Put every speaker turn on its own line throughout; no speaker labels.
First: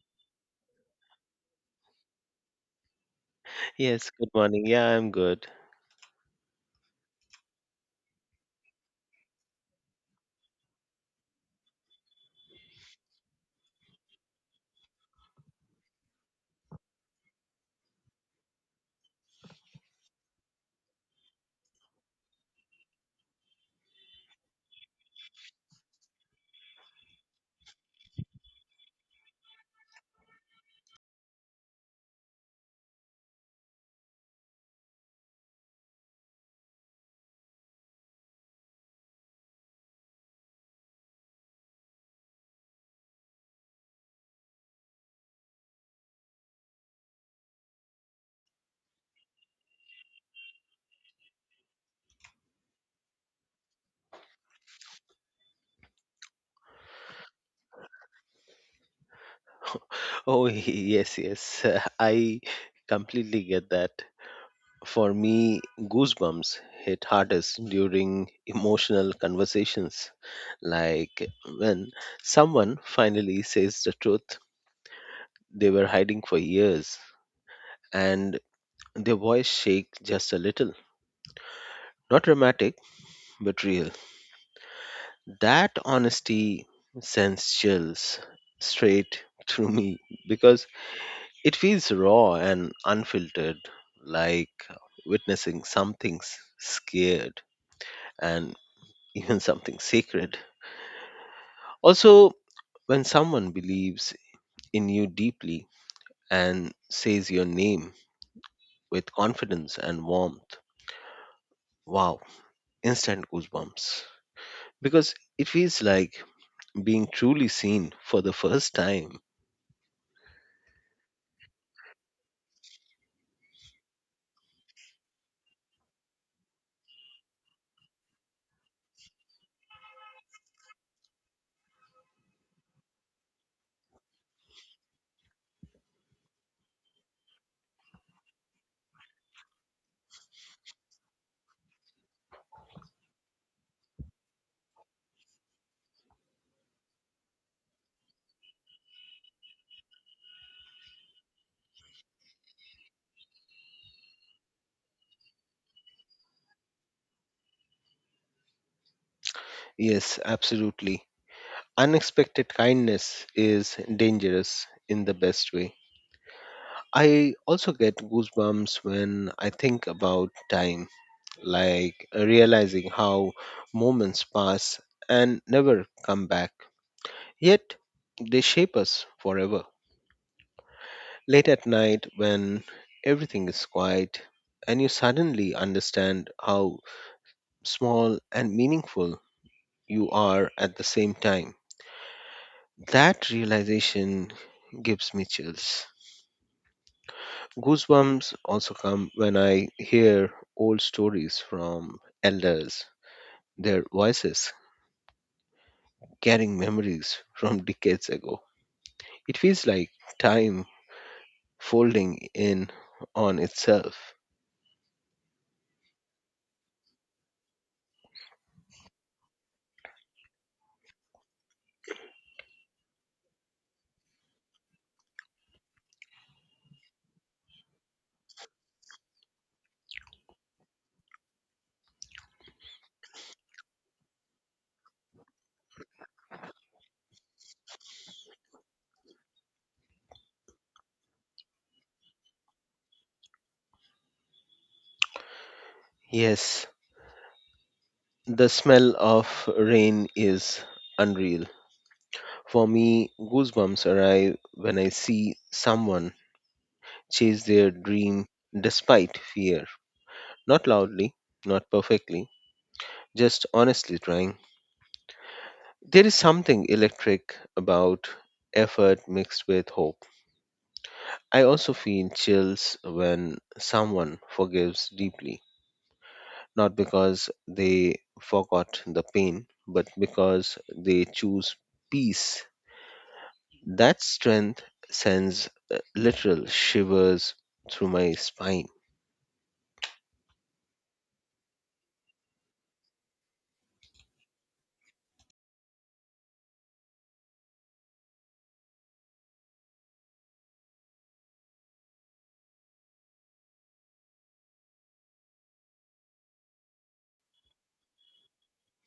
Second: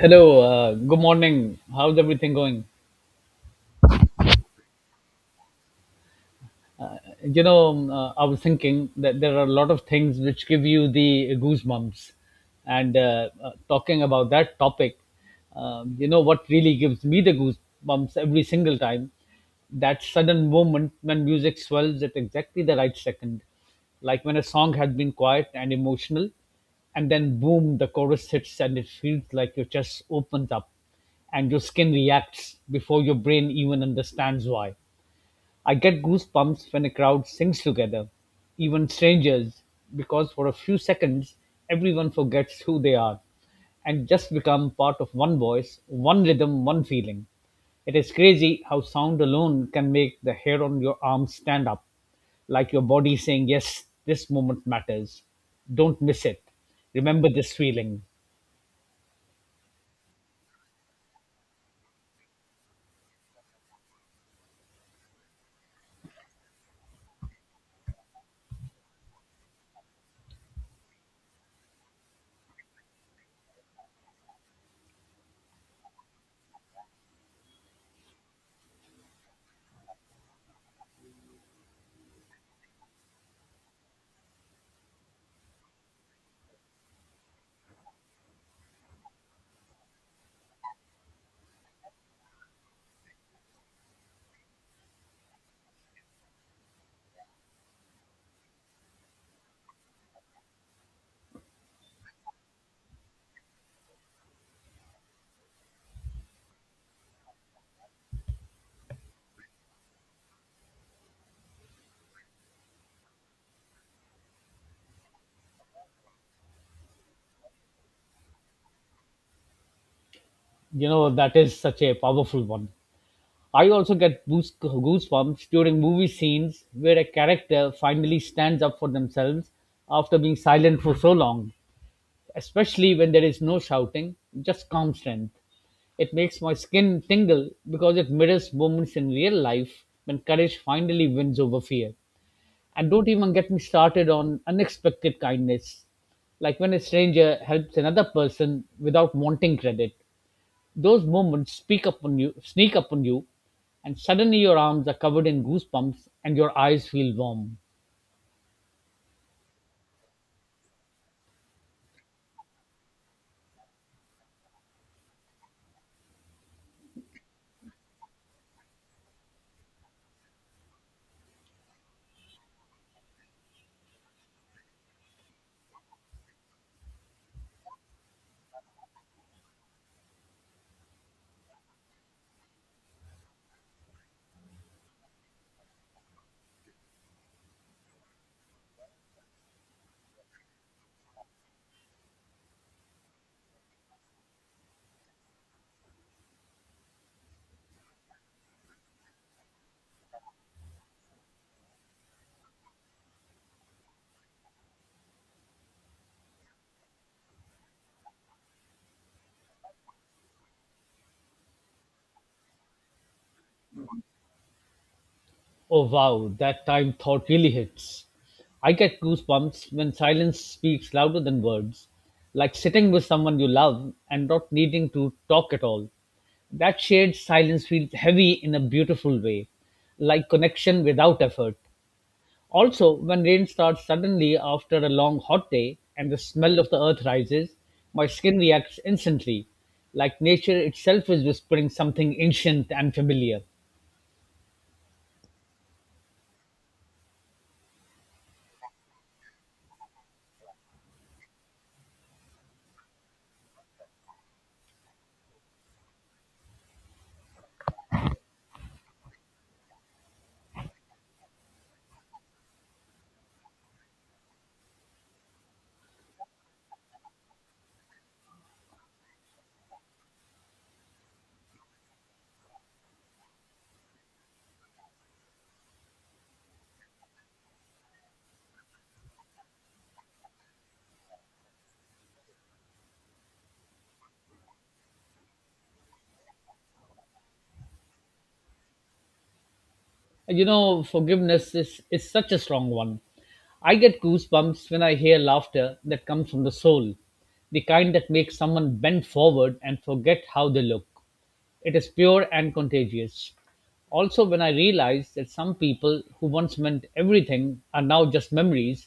Hello, good morning. How's everything going?
Yes, good morning. Yeah, I'm good.
I was thinking that there are a lot of things which give you the goosebumps. And talking about that topic, what really gives me the goosebumps every single time? That sudden moment when music swells at exactly the right second. Like when a song has been quiet and emotional, and then boom, the chorus hits, and it feels like your chest opens up and your skin reacts before your brain even understands why. I get goosebumps when a crowd sings together, even strangers, because for a few seconds everyone forgets who they are and just become part of one voice, one rhythm, one feeling. It is crazy how sound alone can make the hair on your arm stand up, like your body saying, "Yes, this moment matters. Don't miss it. Remember this feeling."
Oh, yes, yes. I completely get that. For me, goosebumps hit hardest during emotional conversations, like when someone finally says the truth they were hiding for years, and their voice shakes just a little. Not dramatic, but real. That honesty sends chills straight through me, because it feels raw and unfiltered, like witnessing something scared and even something sacred. Also, when someone believes in you deeply and says your name with confidence and warmth, wow, instant goosebumps. Because it feels like being truly seen for the first time.
You know, that is such a powerful one. I also get goosebumps during movie scenes where a character finally stands up for themselves after being silent for so long, especially when there is no shouting, just calm strength. It makes my skin tingle because it mirrors moments in real life when courage finally wins over fear. And don't even get me started on unexpected kindness, like when a stranger helps another person without wanting credit. Those moments speak upon you, sneak upon you, and suddenly your arms are covered in goosebumps and your eyes feel warm.
Yes, absolutely. Unexpected kindness is dangerous in the best way. I also get goosebumps when I think about time, like realizing how moments pass and never come back. Yet they shape us forever. Late at night, when everything is quiet, and you suddenly understand how small and meaningful you are at the same time, that realization gives me chills. Goosebumps also come when I hear old stories from elders, their voices carrying memories from decades ago. It feels like time folding in on itself.
Oh wow, that time thought really hits. I get goosebumps when silence speaks louder than words, like sitting with someone you love and not needing to talk at all. That shared silence feels heavy in a beautiful way, like connection without effort. Also, when rain starts suddenly after a long hot day and the smell of the earth rises, my skin reacts instantly, like nature itself is whispering something ancient and familiar.
Yes, the smell of rain is unreal. For me, goosebumps arrive when I see someone chase their dream despite fear. Not loudly, not perfectly, just honestly trying. There is something electric about effort mixed with hope. I also feel chills when someone forgives deeply, not because they forgot the pain, but because they choose peace. That strength sends literal shivers through my spine.
You know, forgiveness is such a strong one. I get goosebumps when I hear laughter that comes from the soul, the kind that makes someone bend forward and forget how they look. It is pure and contagious. Also, when I realize that some people who once meant everything are now just memories,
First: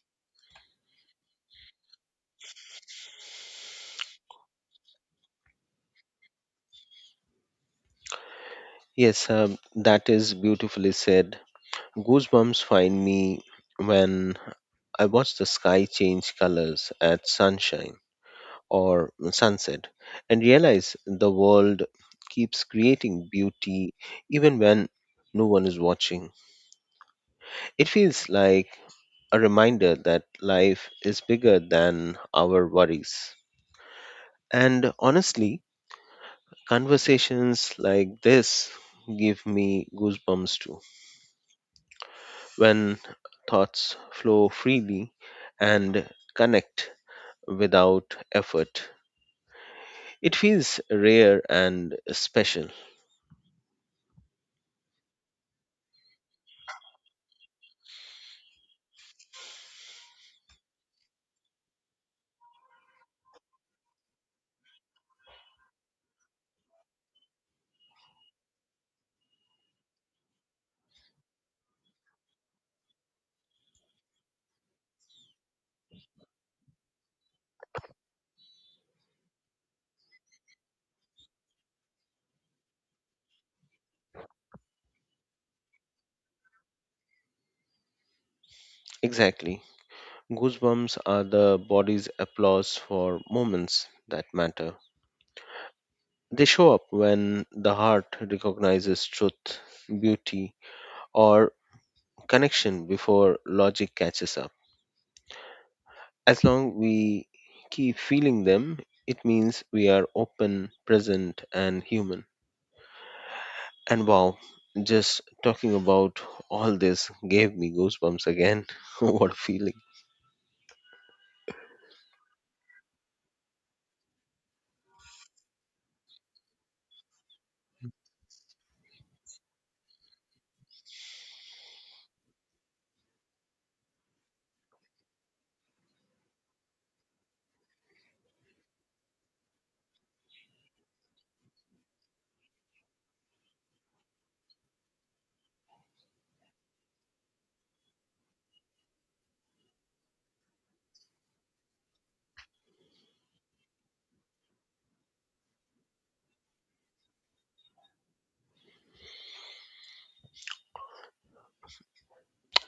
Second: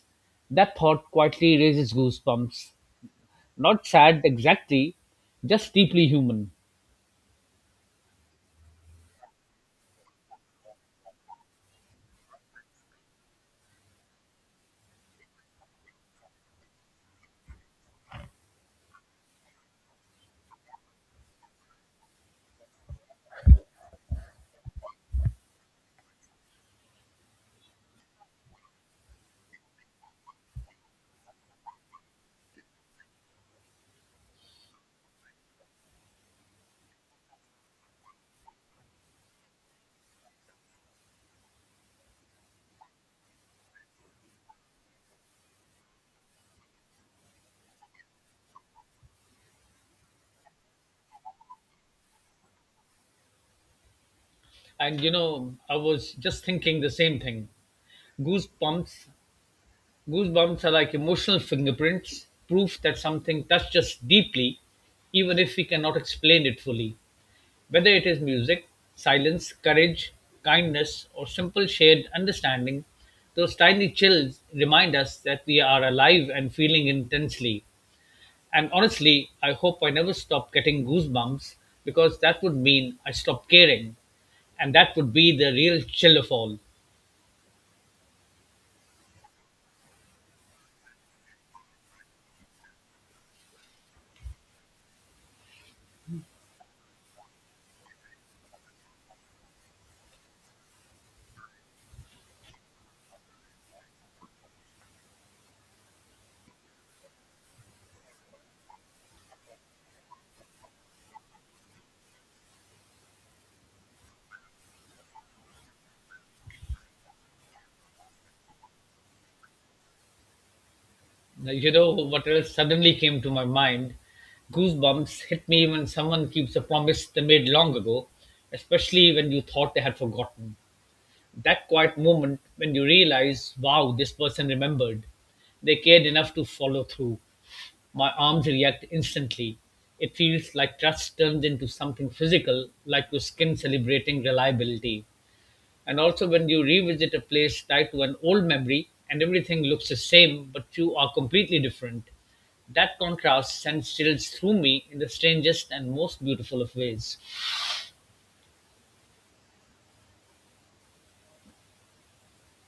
that thought quietly raises goosebumps. Not sad exactly, just deeply human.
Yes, that is beautifully said. Goosebumps find me when I watch the sky change colors at sunshine or sunset and realize the world keeps creating beauty even when no one is watching. It feels like a reminder that life is bigger than our worries. And honestly, conversations like this give me goosebumps too. When thoughts flow freely and connect without effort, it feels rare and special.
And you know, I was just thinking the same thing. Goosebumps Goosebumps are like emotional fingerprints, proof that something touched us deeply, even if we cannot explain it fully. Whether it is music, silence, courage, kindness, or simple shared understanding, those tiny chills remind us that we are alive and feeling intensely. And honestly, I hope I never stop getting goosebumps because that would mean I stop caring. And that would be the real chill of all.
Exactly. Goosebumps are the body's applause for moments that matter. They show up when the heart recognizes truth, beauty, or connection before logic catches up. As long we keep feeling them, it means we are open, present, and human. And wow, just talking about all this gave me goosebumps again. What a feeling.
Like, you know what else suddenly came to my mind? Goosebumps hit me when someone keeps a promise they made long ago, especially when you thought they had forgotten. That quiet moment when you realize, wow, this person remembered. They cared enough to follow through. My arms react instantly. It feels like trust turns into something physical, like your skin celebrating reliability. And also, when you revisit a place tied to an old memory and everything looks the same, but you are completely different, that contrast sends chills through me in the strangest and most beautiful of ways.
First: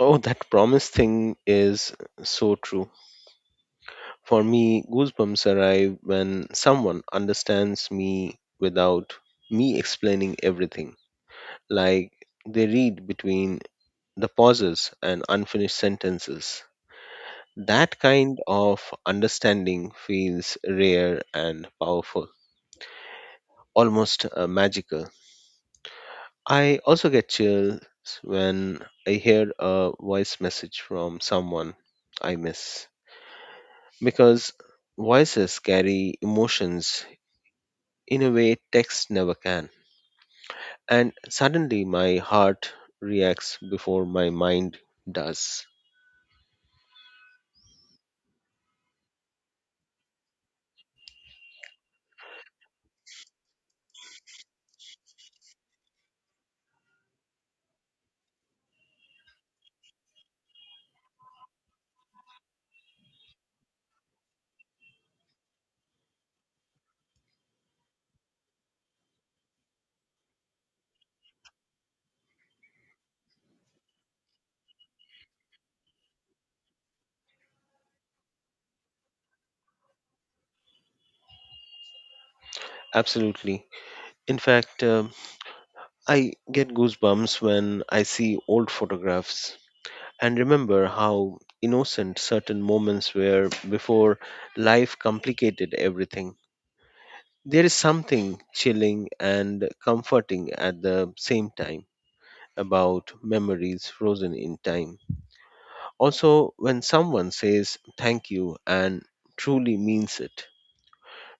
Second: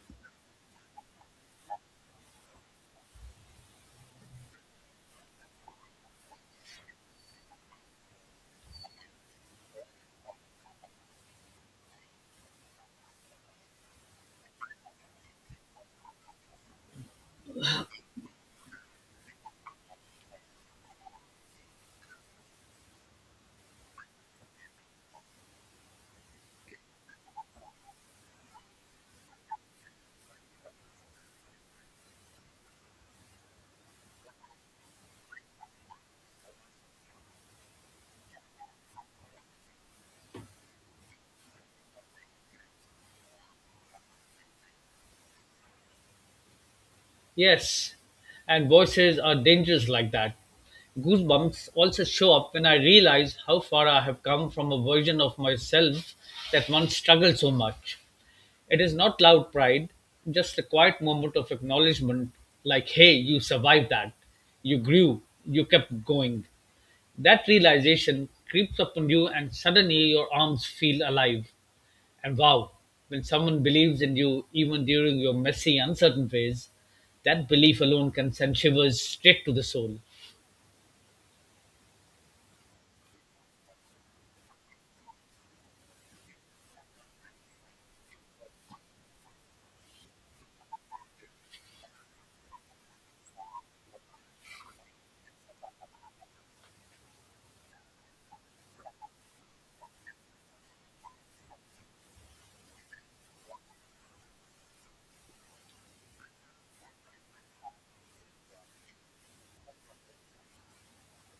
Oh, that promise thing is so true. For me, goosebumps arrive when someone understands me without me explaining everything, like they read between the pauses and unfinished sentences. That kind of understanding feels rare and powerful, almost magical. I also get chills when I hear a voice message from someone I miss, because voices carry emotions in a way text never can. And suddenly my heart reacts before my mind does.
Yes, and voices are dangerous like that. Goosebumps also show up when I realize how far I have come from a version of myself that once struggled so much. It is not loud pride, just a quiet moment of acknowledgement like, hey, you survived that. You grew. You kept going. That realization creeps upon you, and suddenly your arms feel alive. And wow, when someone believes in you, even during your messy, uncertain phase, that belief alone can send shivers straight to the soul.
Absolutely. In fact, I get goosebumps when I see old photographs and remember how innocent certain moments were before life complicated everything. There is something chilling and comforting at the same time about memories frozen in time. Also, when someone says thank you and truly means it,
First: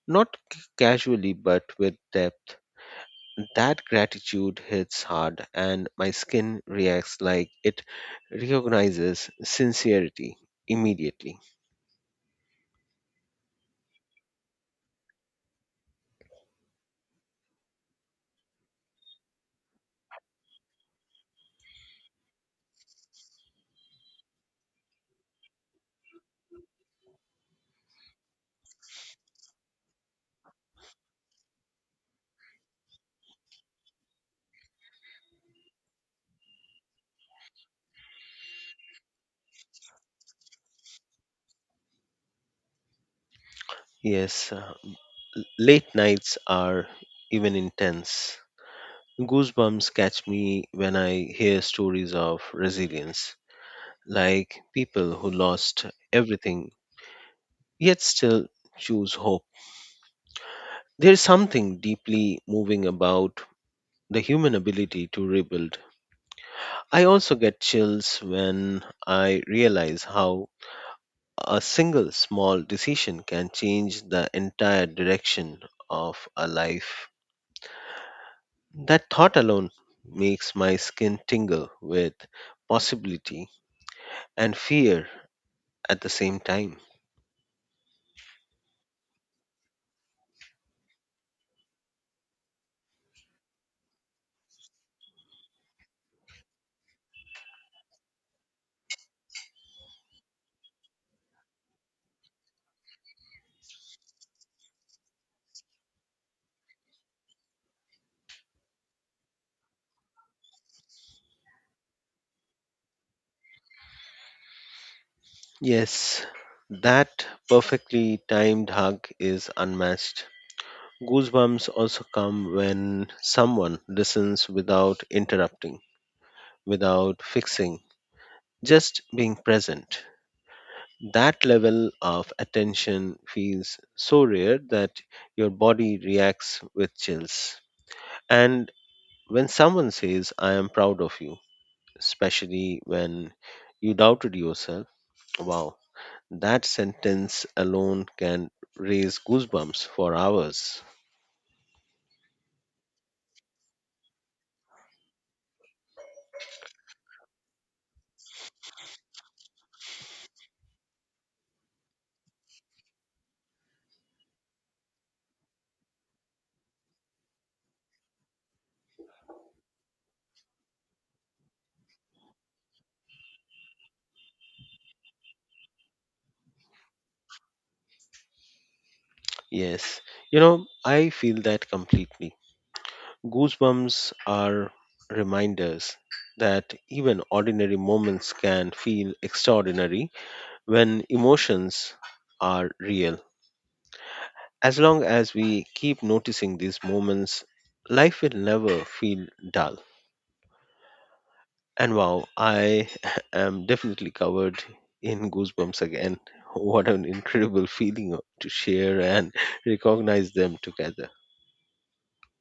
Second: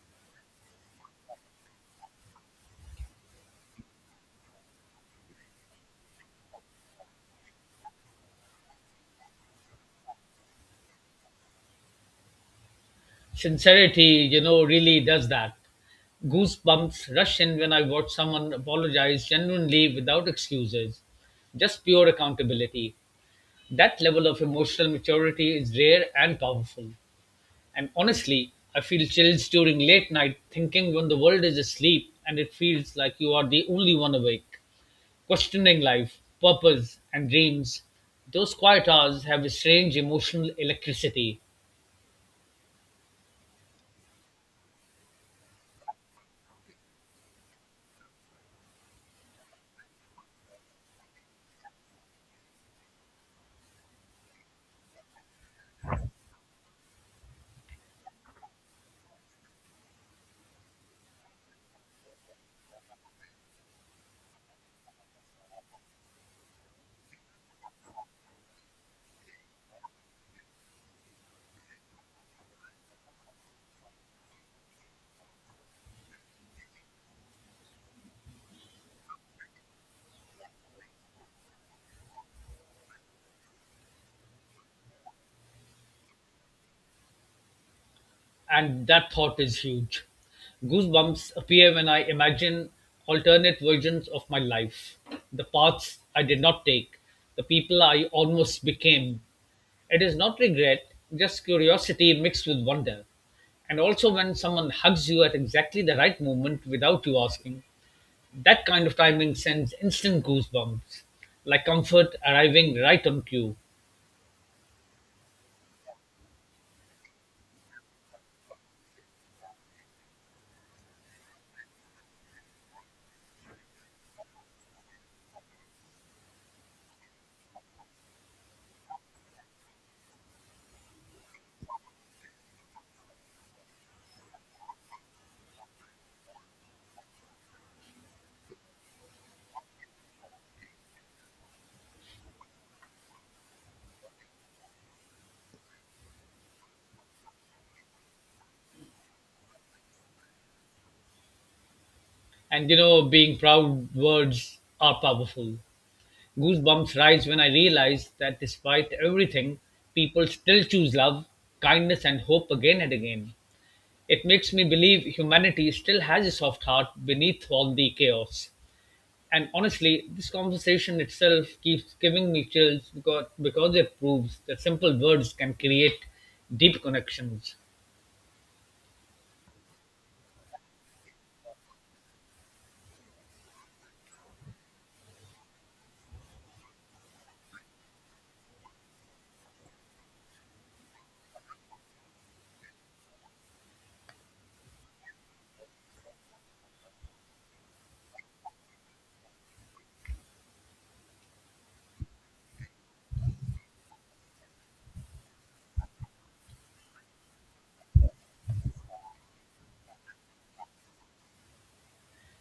not casually but with depth, that gratitude hits hard and my skin reacts like it recognizes sincerity immediately.
Sincerity, you know, really does that. Goosebumps rush in when I watch someone apologize genuinely without excuses. Just pure accountability. That level of emotional maturity is rare and powerful. And honestly, I feel chills during late night thinking when the world is asleep and it feels like you are the only one awake. Questioning life, purpose, and dreams. Those quiet hours have a strange emotional electricity.
Yes, late nights are even intense. Goosebumps catch me when I hear stories of resilience, like people who lost everything yet still choose hope. There's something deeply moving about the human ability to rebuild. I also get chills when I realize how a single small decision can change the entire direction of a life. That thought alone makes my skin tingle with possibility and fear at the same time.
And that thought is huge. Goosebumps appear when I imagine alternate versions of my life, the paths I did not take, the people I almost became. It is not regret, just curiosity mixed with wonder. And also when someone hugs you at exactly the right moment without you asking, that kind of timing sends instant goosebumps, like comfort arriving right on cue.
Yes, that perfectly timed hug is unmatched. Goosebumps also come when someone listens without interrupting, without fixing, just being present. That level of attention feels so rare that your body reacts with chills. And when someone says, "I am proud of you," especially when you doubted yourself, wow, that sentence alone can raise goosebumps for hours.
And you know, being proud, words are powerful. Goosebumps rise when I realize that despite everything, people still choose love, kindness, and hope again and again. It makes me believe humanity still has a soft heart beneath all the chaos. And honestly, this conversation itself keeps giving me chills because it proves that simple words can create deep connections.
Yes, you know, I feel that completely. Goosebumps are reminders that even ordinary moments can feel extraordinary when emotions are real. As long as we keep noticing these moments, life will never feel dull. And wow, I am definitely covered in goosebumps again. What an incredible feeling to share and recognize them together.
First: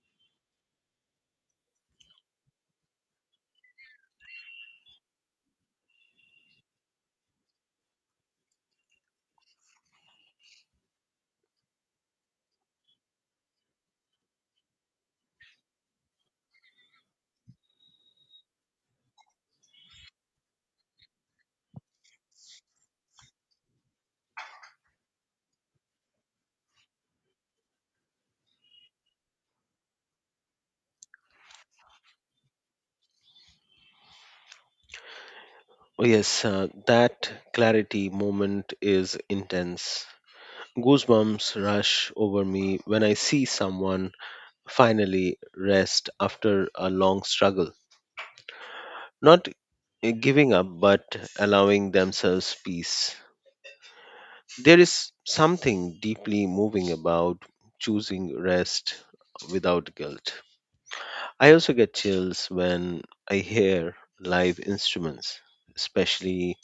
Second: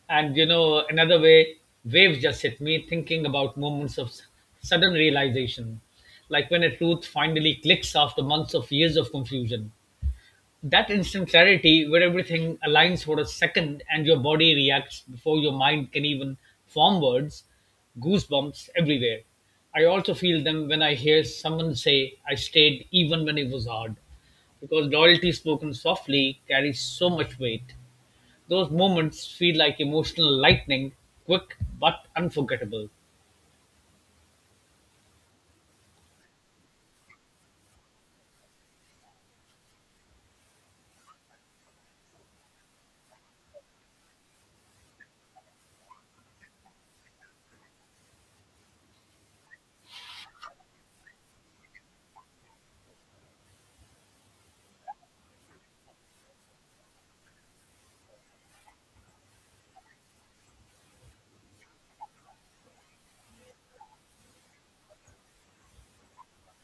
And you know, another way, waves just hit me thinking about moments of sudden realization, like when a truth finally clicks after months of years of confusion. That instant clarity where everything aligns for a second and your body reacts before your mind can even form words, goosebumps everywhere. I also feel them when I hear someone say, "I stayed even when it was hard," because loyalty spoken softly carries so much weight. Those moments feel like emotional lightning, quick but unforgettable.
Oh, yes, that clarity moment is intense. Goosebumps rush over me when I see someone finally rest after a long struggle. Not giving up, but allowing themselves peace. There is something deeply moving about choosing rest without guilt. I also get chills when I hear live instruments, especially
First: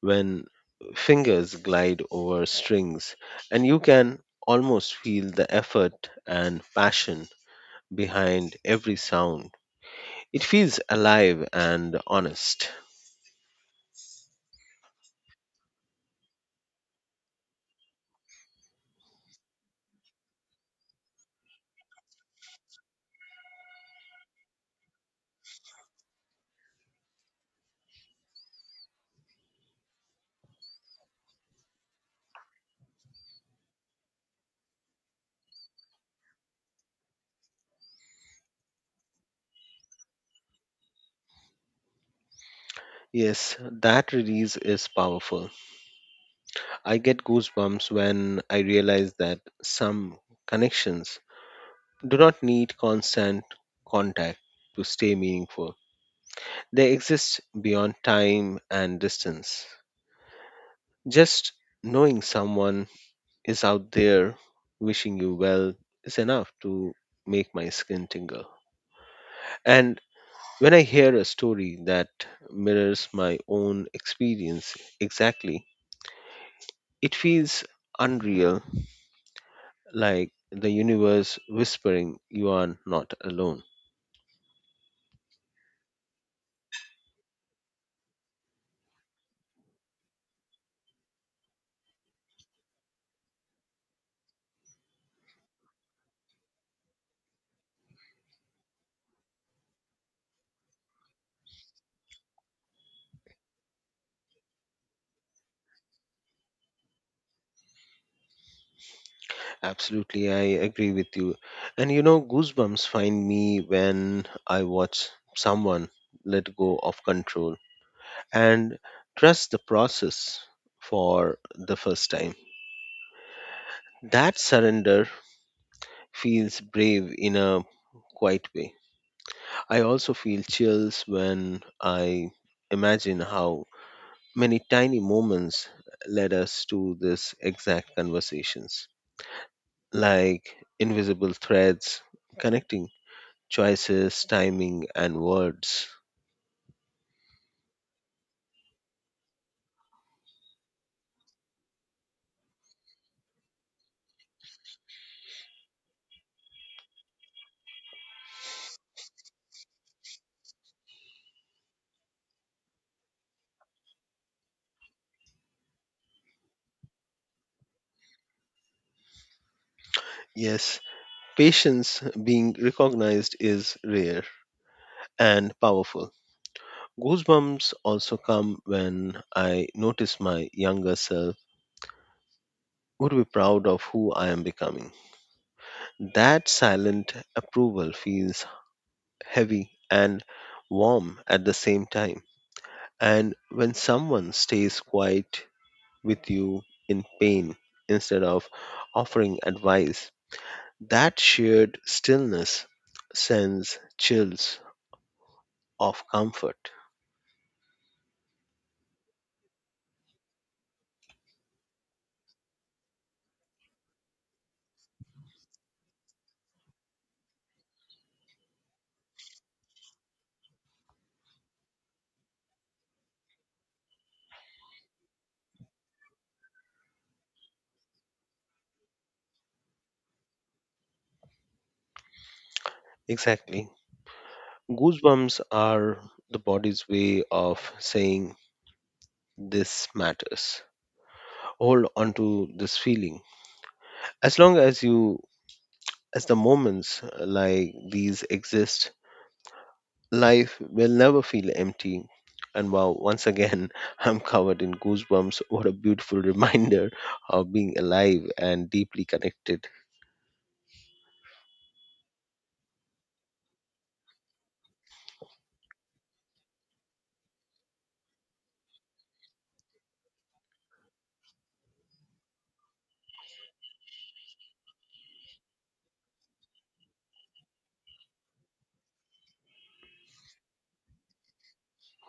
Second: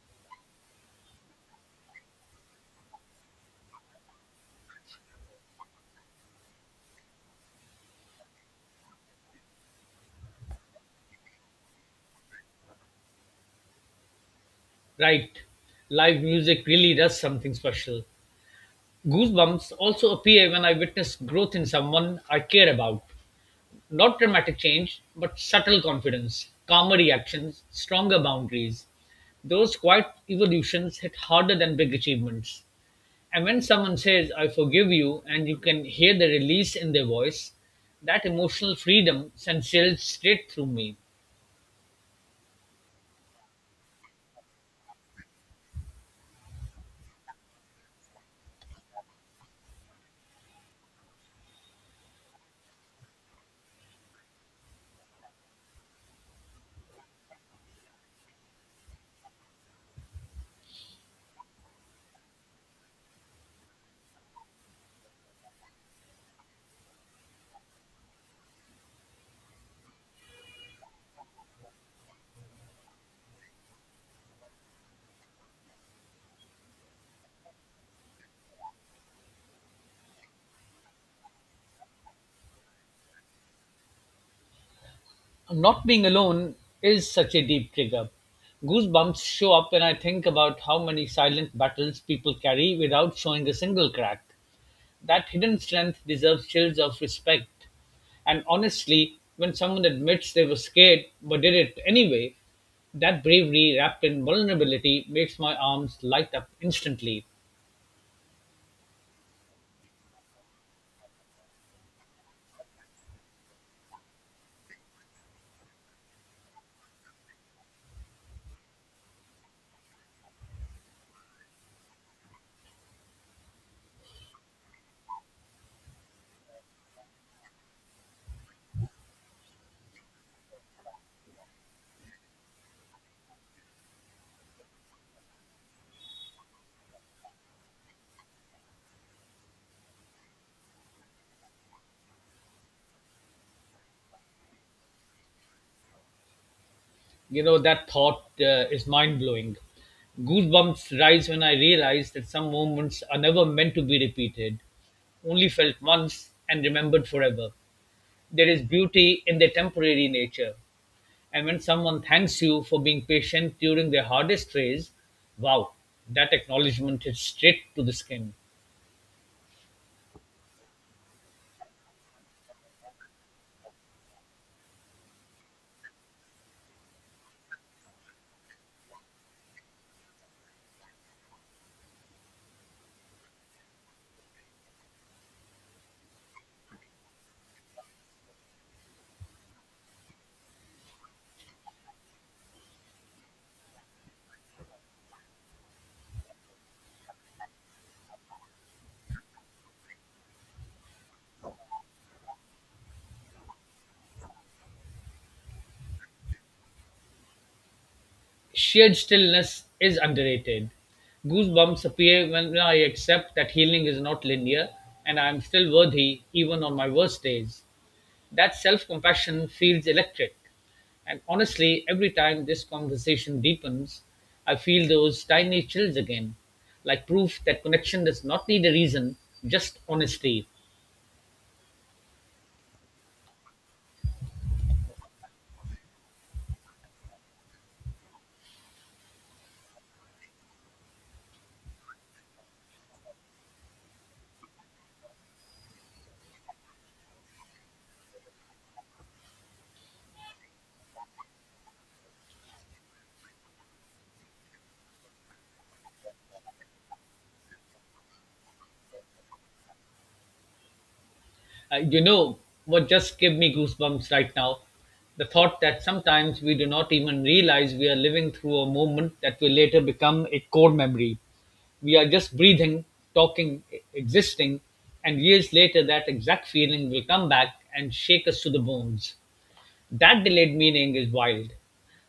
when fingers glide over strings and you can almost feel the effort and passion behind every sound. It feels alive and honest.
Right. Live music really does something special. Goosebumps also appear when I witness growth in someone I care about. Not dramatic change, but subtle confidence, calmer reactions, stronger boundaries. Those quiet evolutions hit harder than big achievements. And when someone says, "I forgive you," and you can hear the release in their voice, that emotional freedom sends chills straight through me.
Yes, that release is powerful. I get goosebumps when I realize that some connections do not need constant contact to stay meaningful. They exist beyond time and distance. Just knowing someone is out there wishing you well is enough to make my skin tingle. And when I hear a story that mirrors my own experience exactly, it feels unreal, like the universe whispering, "You are not alone."
Not being alone is such a deep trigger. Goosebumps show up when I think about how many silent battles people carry without showing a single crack. That hidden strength deserves chills of respect. And honestly, when someone admits they were scared but did it anyway, that bravery wrapped in vulnerability makes my arms light up instantly.
Absolutely, I agree with you. And you know, goosebumps find me when I watch someone let go of control and trust the process for the first time. That surrender feels brave in a quiet way. I also feel chills when I imagine how many tiny moments led us to this exact conversations, like invisible threads connecting choices, timing, and words.
You know, that thought is mind blowing. Goosebumps rise when I realize that some moments are never meant to be repeated, only felt once and remembered forever. There is beauty in their temporary nature. And when someone thanks you for being patient during their hardest phase, wow, that acknowledgement hits straight to the skin.
Yes, patience being recognized is rare and powerful. Goosebumps also come when I notice my younger self would be proud of who I am becoming. That silent approval feels heavy and warm at the same time. And when someone stays quiet with you in pain instead of offering advice, that shared stillness sends chills of comfort.
Sheer stillness is underrated. Goosebumps appear when I accept that healing is not linear and I am still worthy even on my worst days. That self compassion feels electric. And honestly, every time this conversation deepens, I feel those tiny chills again, like proof that connection does not need a reason, just honesty.
Exactly. Goosebumps are the body's way of saying this matters. Hold on to this feeling. As long as you, as the moments like these exist, life will never feel empty. And wow, once again, I'm covered in goosebumps. What a beautiful reminder of being alive and deeply connected.
You know what just gave me goosebumps right now? The thought that sometimes we do not even realize we are living through a moment that will later become a core memory. We are just breathing, talking, existing, and years later that exact feeling will come back and shake us to the bones. That delayed meaning is wild,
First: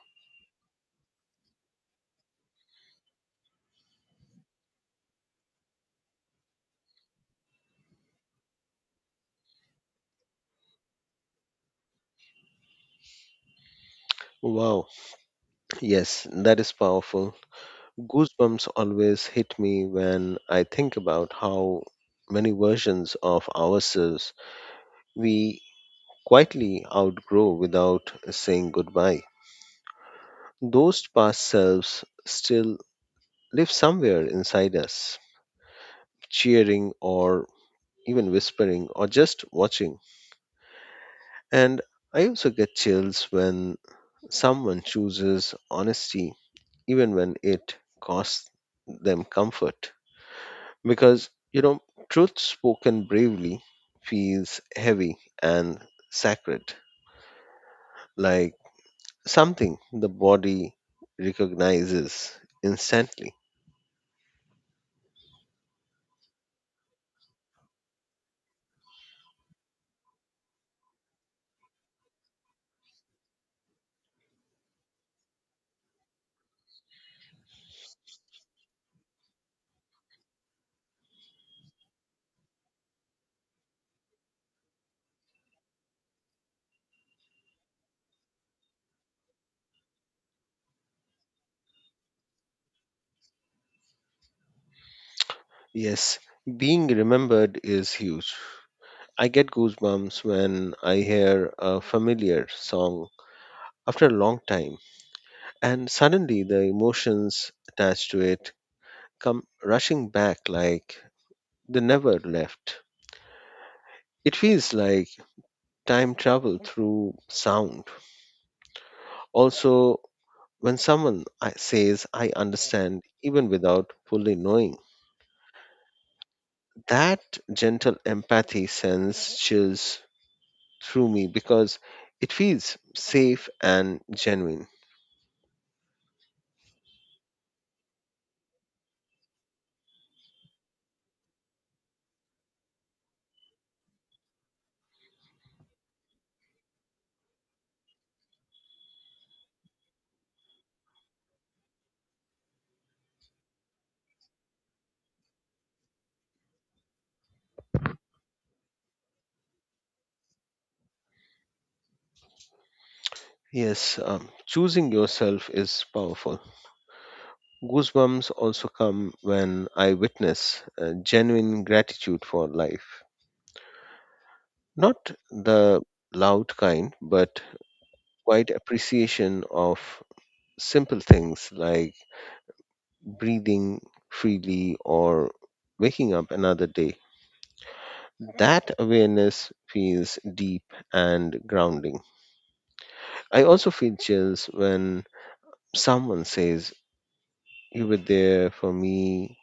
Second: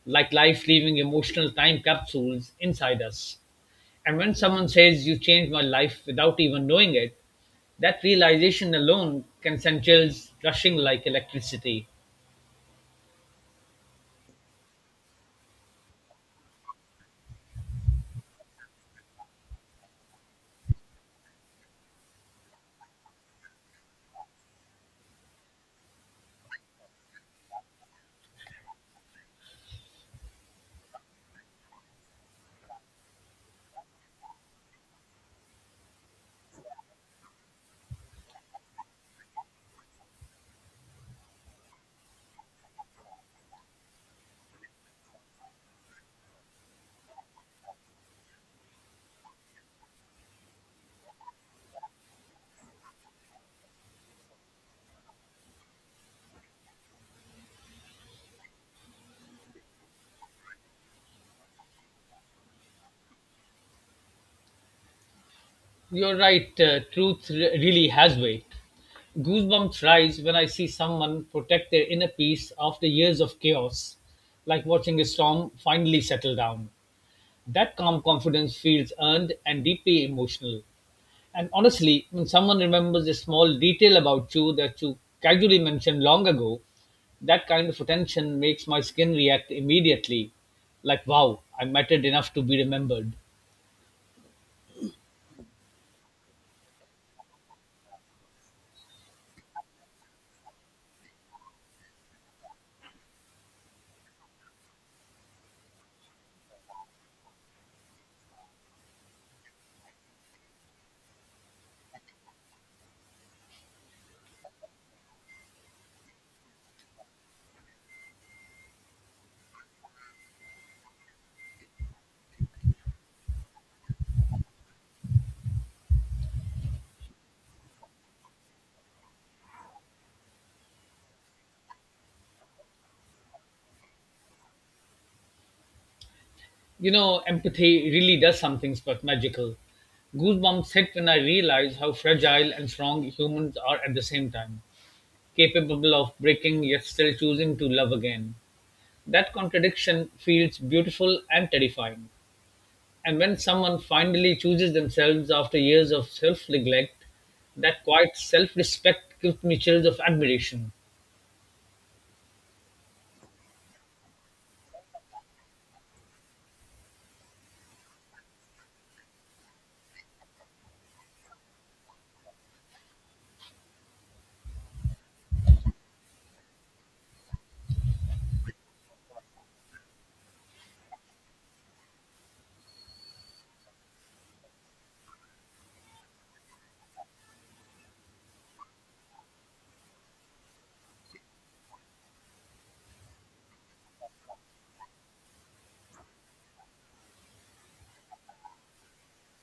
like life leaving emotional time capsules inside us. And when someone says, "You changed my life without even knowing it," that realization alone can send chills rushing like electricity.
Wow, yes, that is powerful. Goosebumps always hit me when I think about how many versions of ourselves we quietly outgrow without saying goodbye. Those past selves still live somewhere inside us, cheering or even whispering, or just watching. And I also get chills when someone chooses honesty, even when it costs them comfort. Because, you know, truth spoken bravely feels heavy and sacred, like something the body recognizes instantly.
You're right, truth really has weight. Goosebumps rise when I see someone protect their inner peace after years of chaos, like watching a storm finally settle down. That calm confidence feels earned and deeply emotional. And honestly, when someone remembers a small detail about you that you casually mentioned long ago, that kind of attention makes my skin react immediately. Like, wow, I mattered enough to be remembered.
Yes, being remembered is huge. I get goosebumps when I hear a familiar song after a long time, and suddenly the emotions attached to it come rushing back like they never left. It feels like time travel through sound. Also, when someone says, "I understand," even without fully knowing, that gentle empathy sense chills through me because it feels safe and genuine.
You know, empathy really does something magical. Goosebumps hit when I realize how fragile and strong humans are at the same time, capable of breaking yet still choosing to love again. That contradiction feels beautiful and terrifying. And when someone finally chooses themselves after years of self neglect, that quiet self respect gives me chills of admiration.
Yes, choosing yourself is powerful. Goosebumps also come when I witness genuine gratitude for life. Not the loud kind, but quite appreciation of simple things like breathing freely or waking up another day. That awareness feels deep and grounding. I also feel chills when someone says, "You were there for me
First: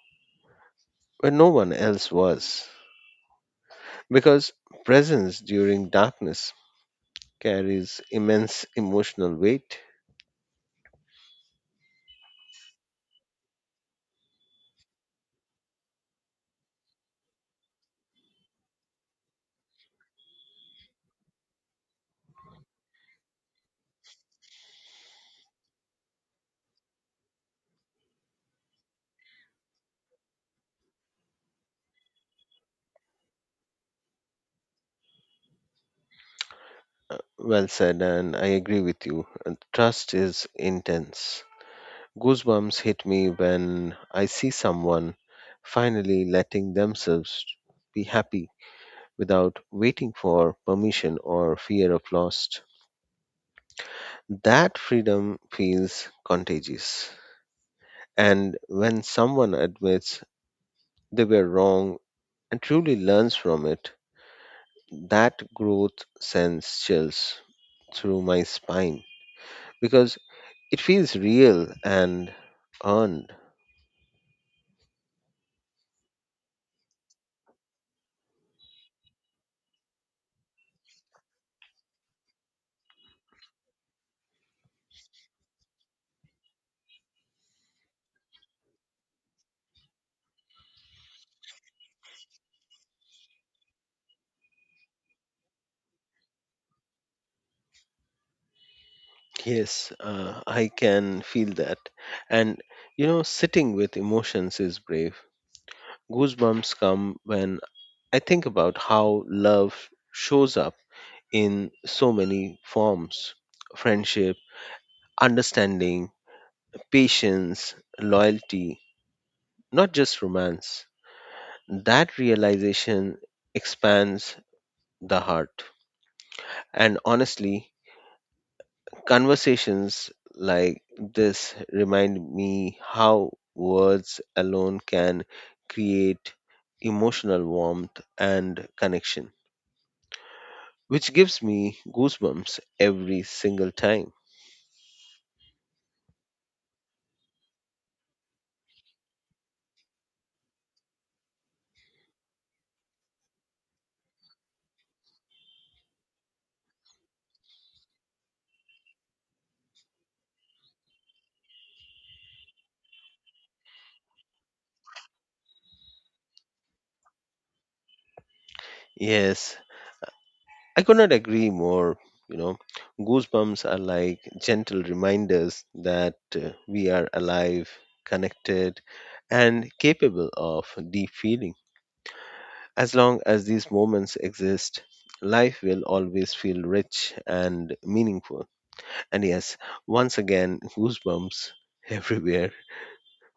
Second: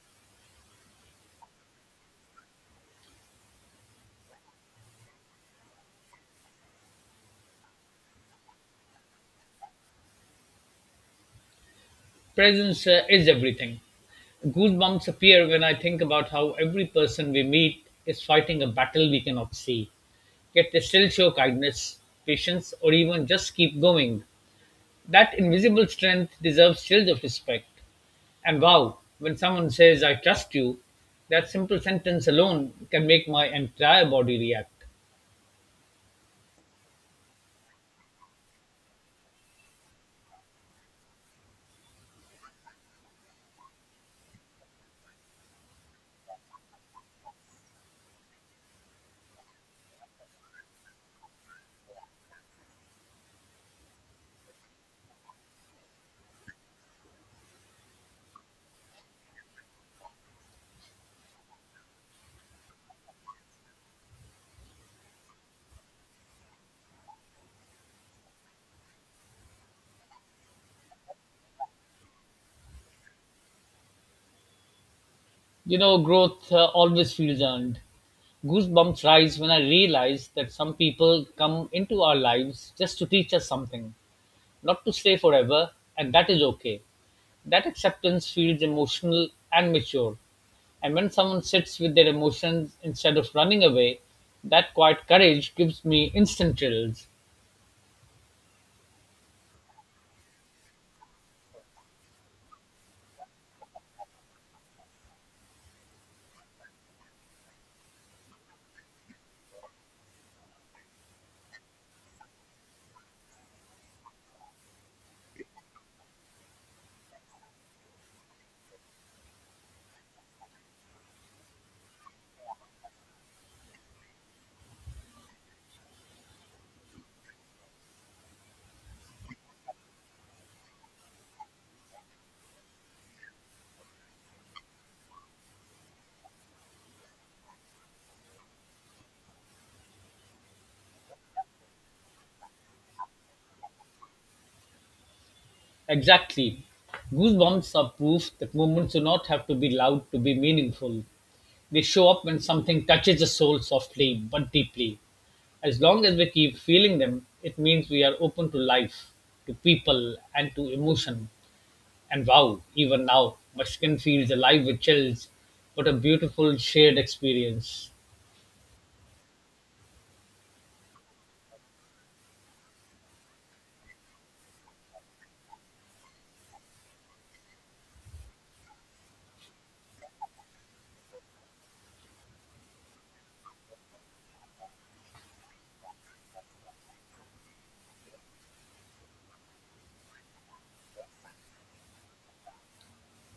when no one else was." Because presence during darkness carries immense emotional weight.
Presence is everything. Goosebumps appear when I think about how every person we meet is fighting a battle we cannot see. Yet they still show kindness, patience, or even just keep going. That invisible strength deserves shield of respect. And wow, when someone says, "I trust you," that simple sentence alone can make my entire body react.
Well said, and I agree with you. Trust is intense. Goosebumps hit me when I see someone finally letting themselves be happy without waiting for permission or fear of loss. That freedom feels contagious. And when someone admits they were wrong and truly learns from it, that growth sends chills through my spine, because it feels real and earned.
You know, growth always feels earned. Goosebumps rise when I realize that some people come into our lives just to teach us something, not to stay forever, and that is okay. That acceptance feels emotional and mature. And when someone sits with their emotions instead of running away, that quiet courage gives me instant thrills.
Yes, I can feel that. And you know, sitting with emotions is brave. Goosebumps come when I think about how love shows up in so many forms: friendship, understanding, patience, loyalty, not just romance. That realization expands the heart. And honestly, conversations like this remind me how words alone can create emotional warmth and connection, which gives me goosebumps every single time.
Exactly. Goosebumps are proof that moments do not have to be loud to be meaningful. They show up when something touches the soul softly but deeply. As long as we keep feeling them, it means we are open to life, to people, and to emotion. And wow, even now, my skin feels alive with chills. What a beautiful shared experience.
Yes, I could not agree more. You know, goosebumps are like gentle reminders that we are alive, connected, and capable of deep feeling. As long as these moments exist, life will always feel rich and meaningful. And yes, once again, goosebumps everywhere.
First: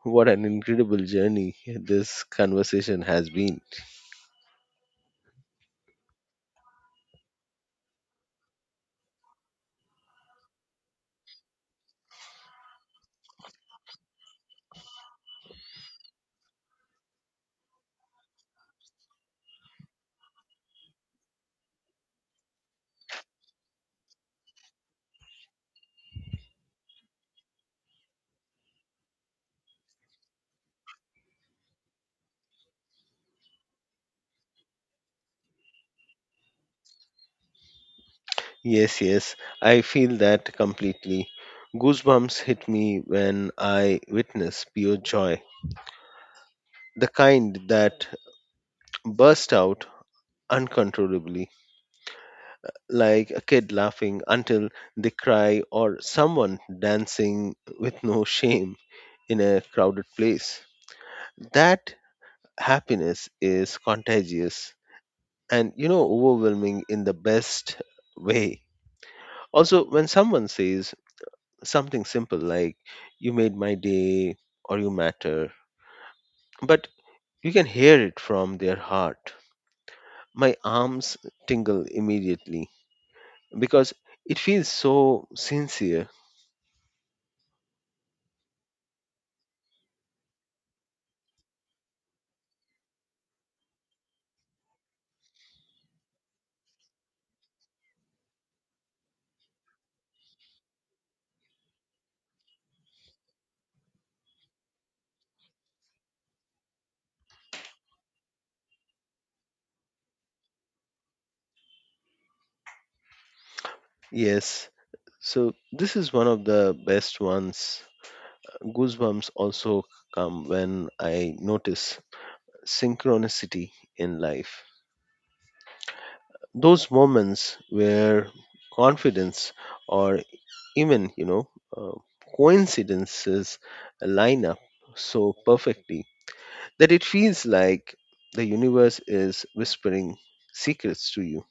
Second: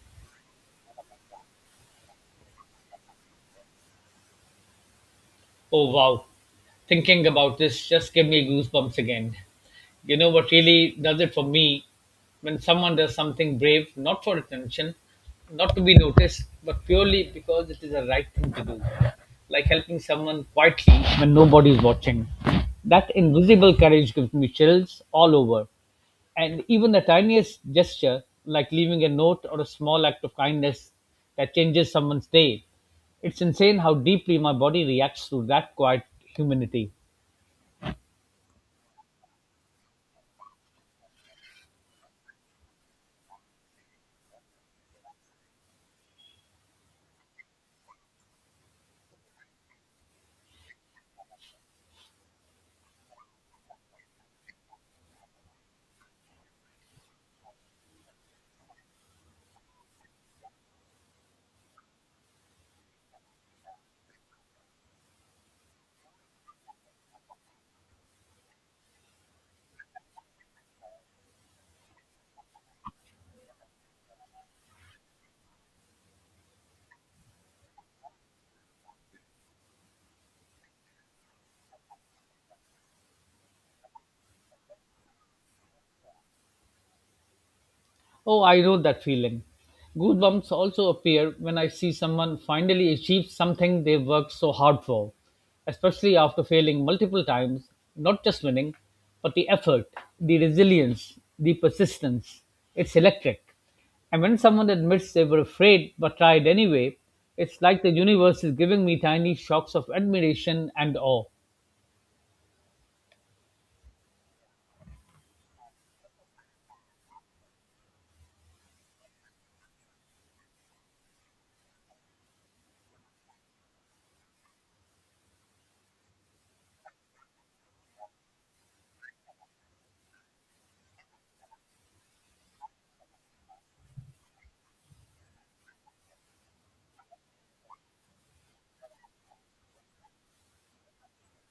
What an incredible journey this conversation has been.
Oh wow, thinking about this just give me goosebumps again. You know what really does it for me? When someone does something brave, not for attention, not to be noticed, but purely because it is the right thing to do. Like helping someone quietly when nobody is watching. That invisible courage gives me chills all over. And even the tiniest gesture, like leaving a note or a small act of kindness that changes someone's day, it's insane how deeply my body reacts to that quiet humanity.
Yes, yes, I feel that completely. Goosebumps hit me when I witness pure joy, the kind that burst out uncontrollably, like a kid laughing until they cry or someone dancing with no shame in a crowded place. That happiness is contagious and, you know, overwhelming in the best way. Also, when someone says something simple like, "You made my day" or "you matter," but you can hear it from their heart. My arms tingle immediately because it feels so sincere.
Oh, I know that feeling. Goosebumps also appear when I see someone finally achieve something they worked so hard for, especially after failing multiple times, not just winning, but the effort, the resilience, the persistence. It's electric. And when someone admits they were afraid but tried anyway, it's like the universe is giving me tiny shocks of admiration and awe.
Yes, so this is one of the best ones. Goosebumps also come when I notice synchronicity in life. Those moments where confidence or even, you know, uh, coincidences line up so perfectly that it feels like the universe is whispering secrets to you,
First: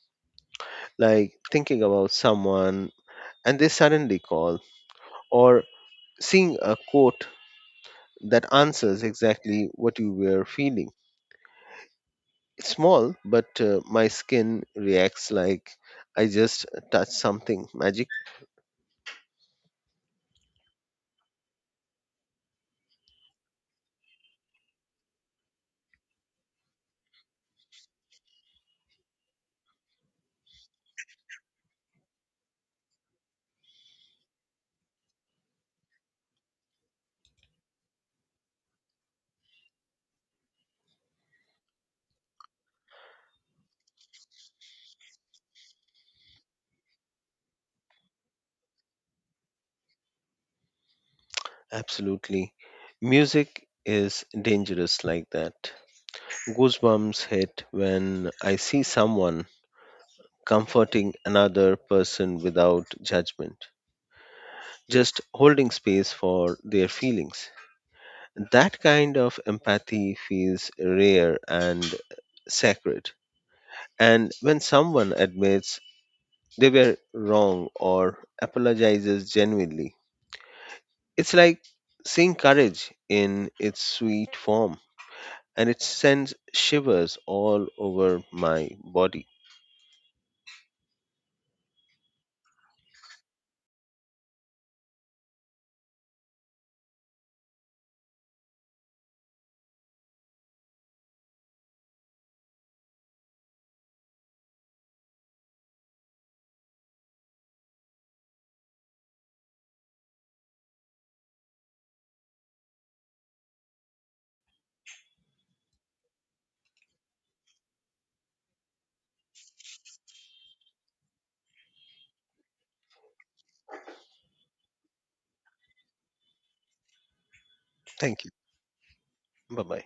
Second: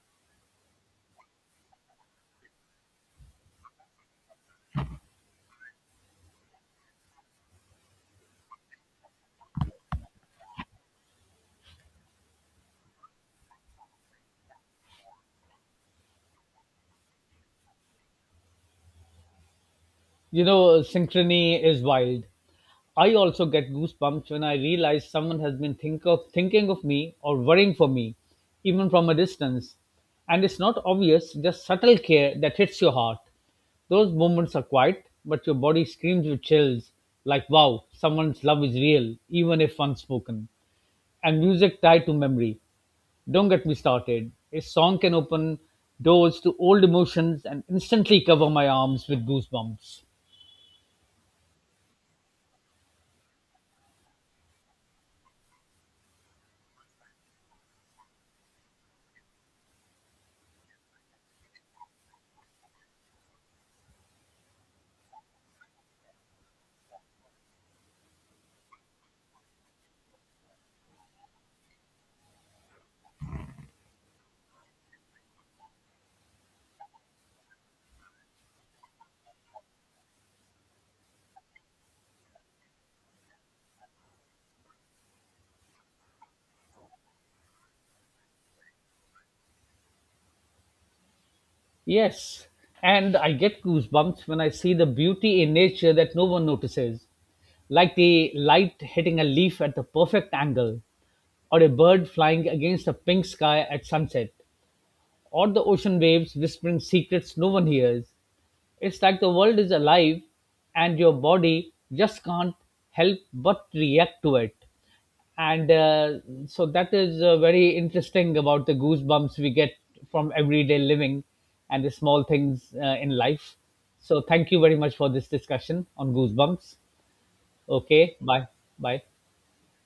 like thinking about someone and they suddenly call, or seeing a quote that answers exactly what you were feeling. It's small, but my skin reacts like I just touched something magic.
You know, synchrony is wild. I also get goosebumps when I realize someone has been thinking of me or worrying for me, even from a distance. And it's not obvious, just subtle care that hits your heart. Those moments are quiet, but your body screams with chills like, wow, someone's love is real, even if unspoken. And music tied to memory. Don't get me started. A song can open doors to old emotions and instantly cover my arms with goosebumps.
Absolutely. Music is dangerous like that. Goosebumps hit when I see someone comforting another person without judgment, just holding space for their feelings. That kind of empathy feels rare and sacred. And when someone admits they were wrong or apologizes genuinely. It's like seeing courage in its sweet form, and it sends shivers all over my body.
Yes, and I get goosebumps when I see the beauty in nature that no one notices, like the light hitting a leaf at the perfect angle, or a bird flying against a pink sky at sunset, or the ocean waves whispering secrets no one hears. It's like the world is alive and your body just can't help but react to it, and so that is very interesting about the goosebumps we get from everyday living and the small things in life. So thank you very much for this discussion on goosebumps. Okay,
Thank you.
bye bye.
Bye bye.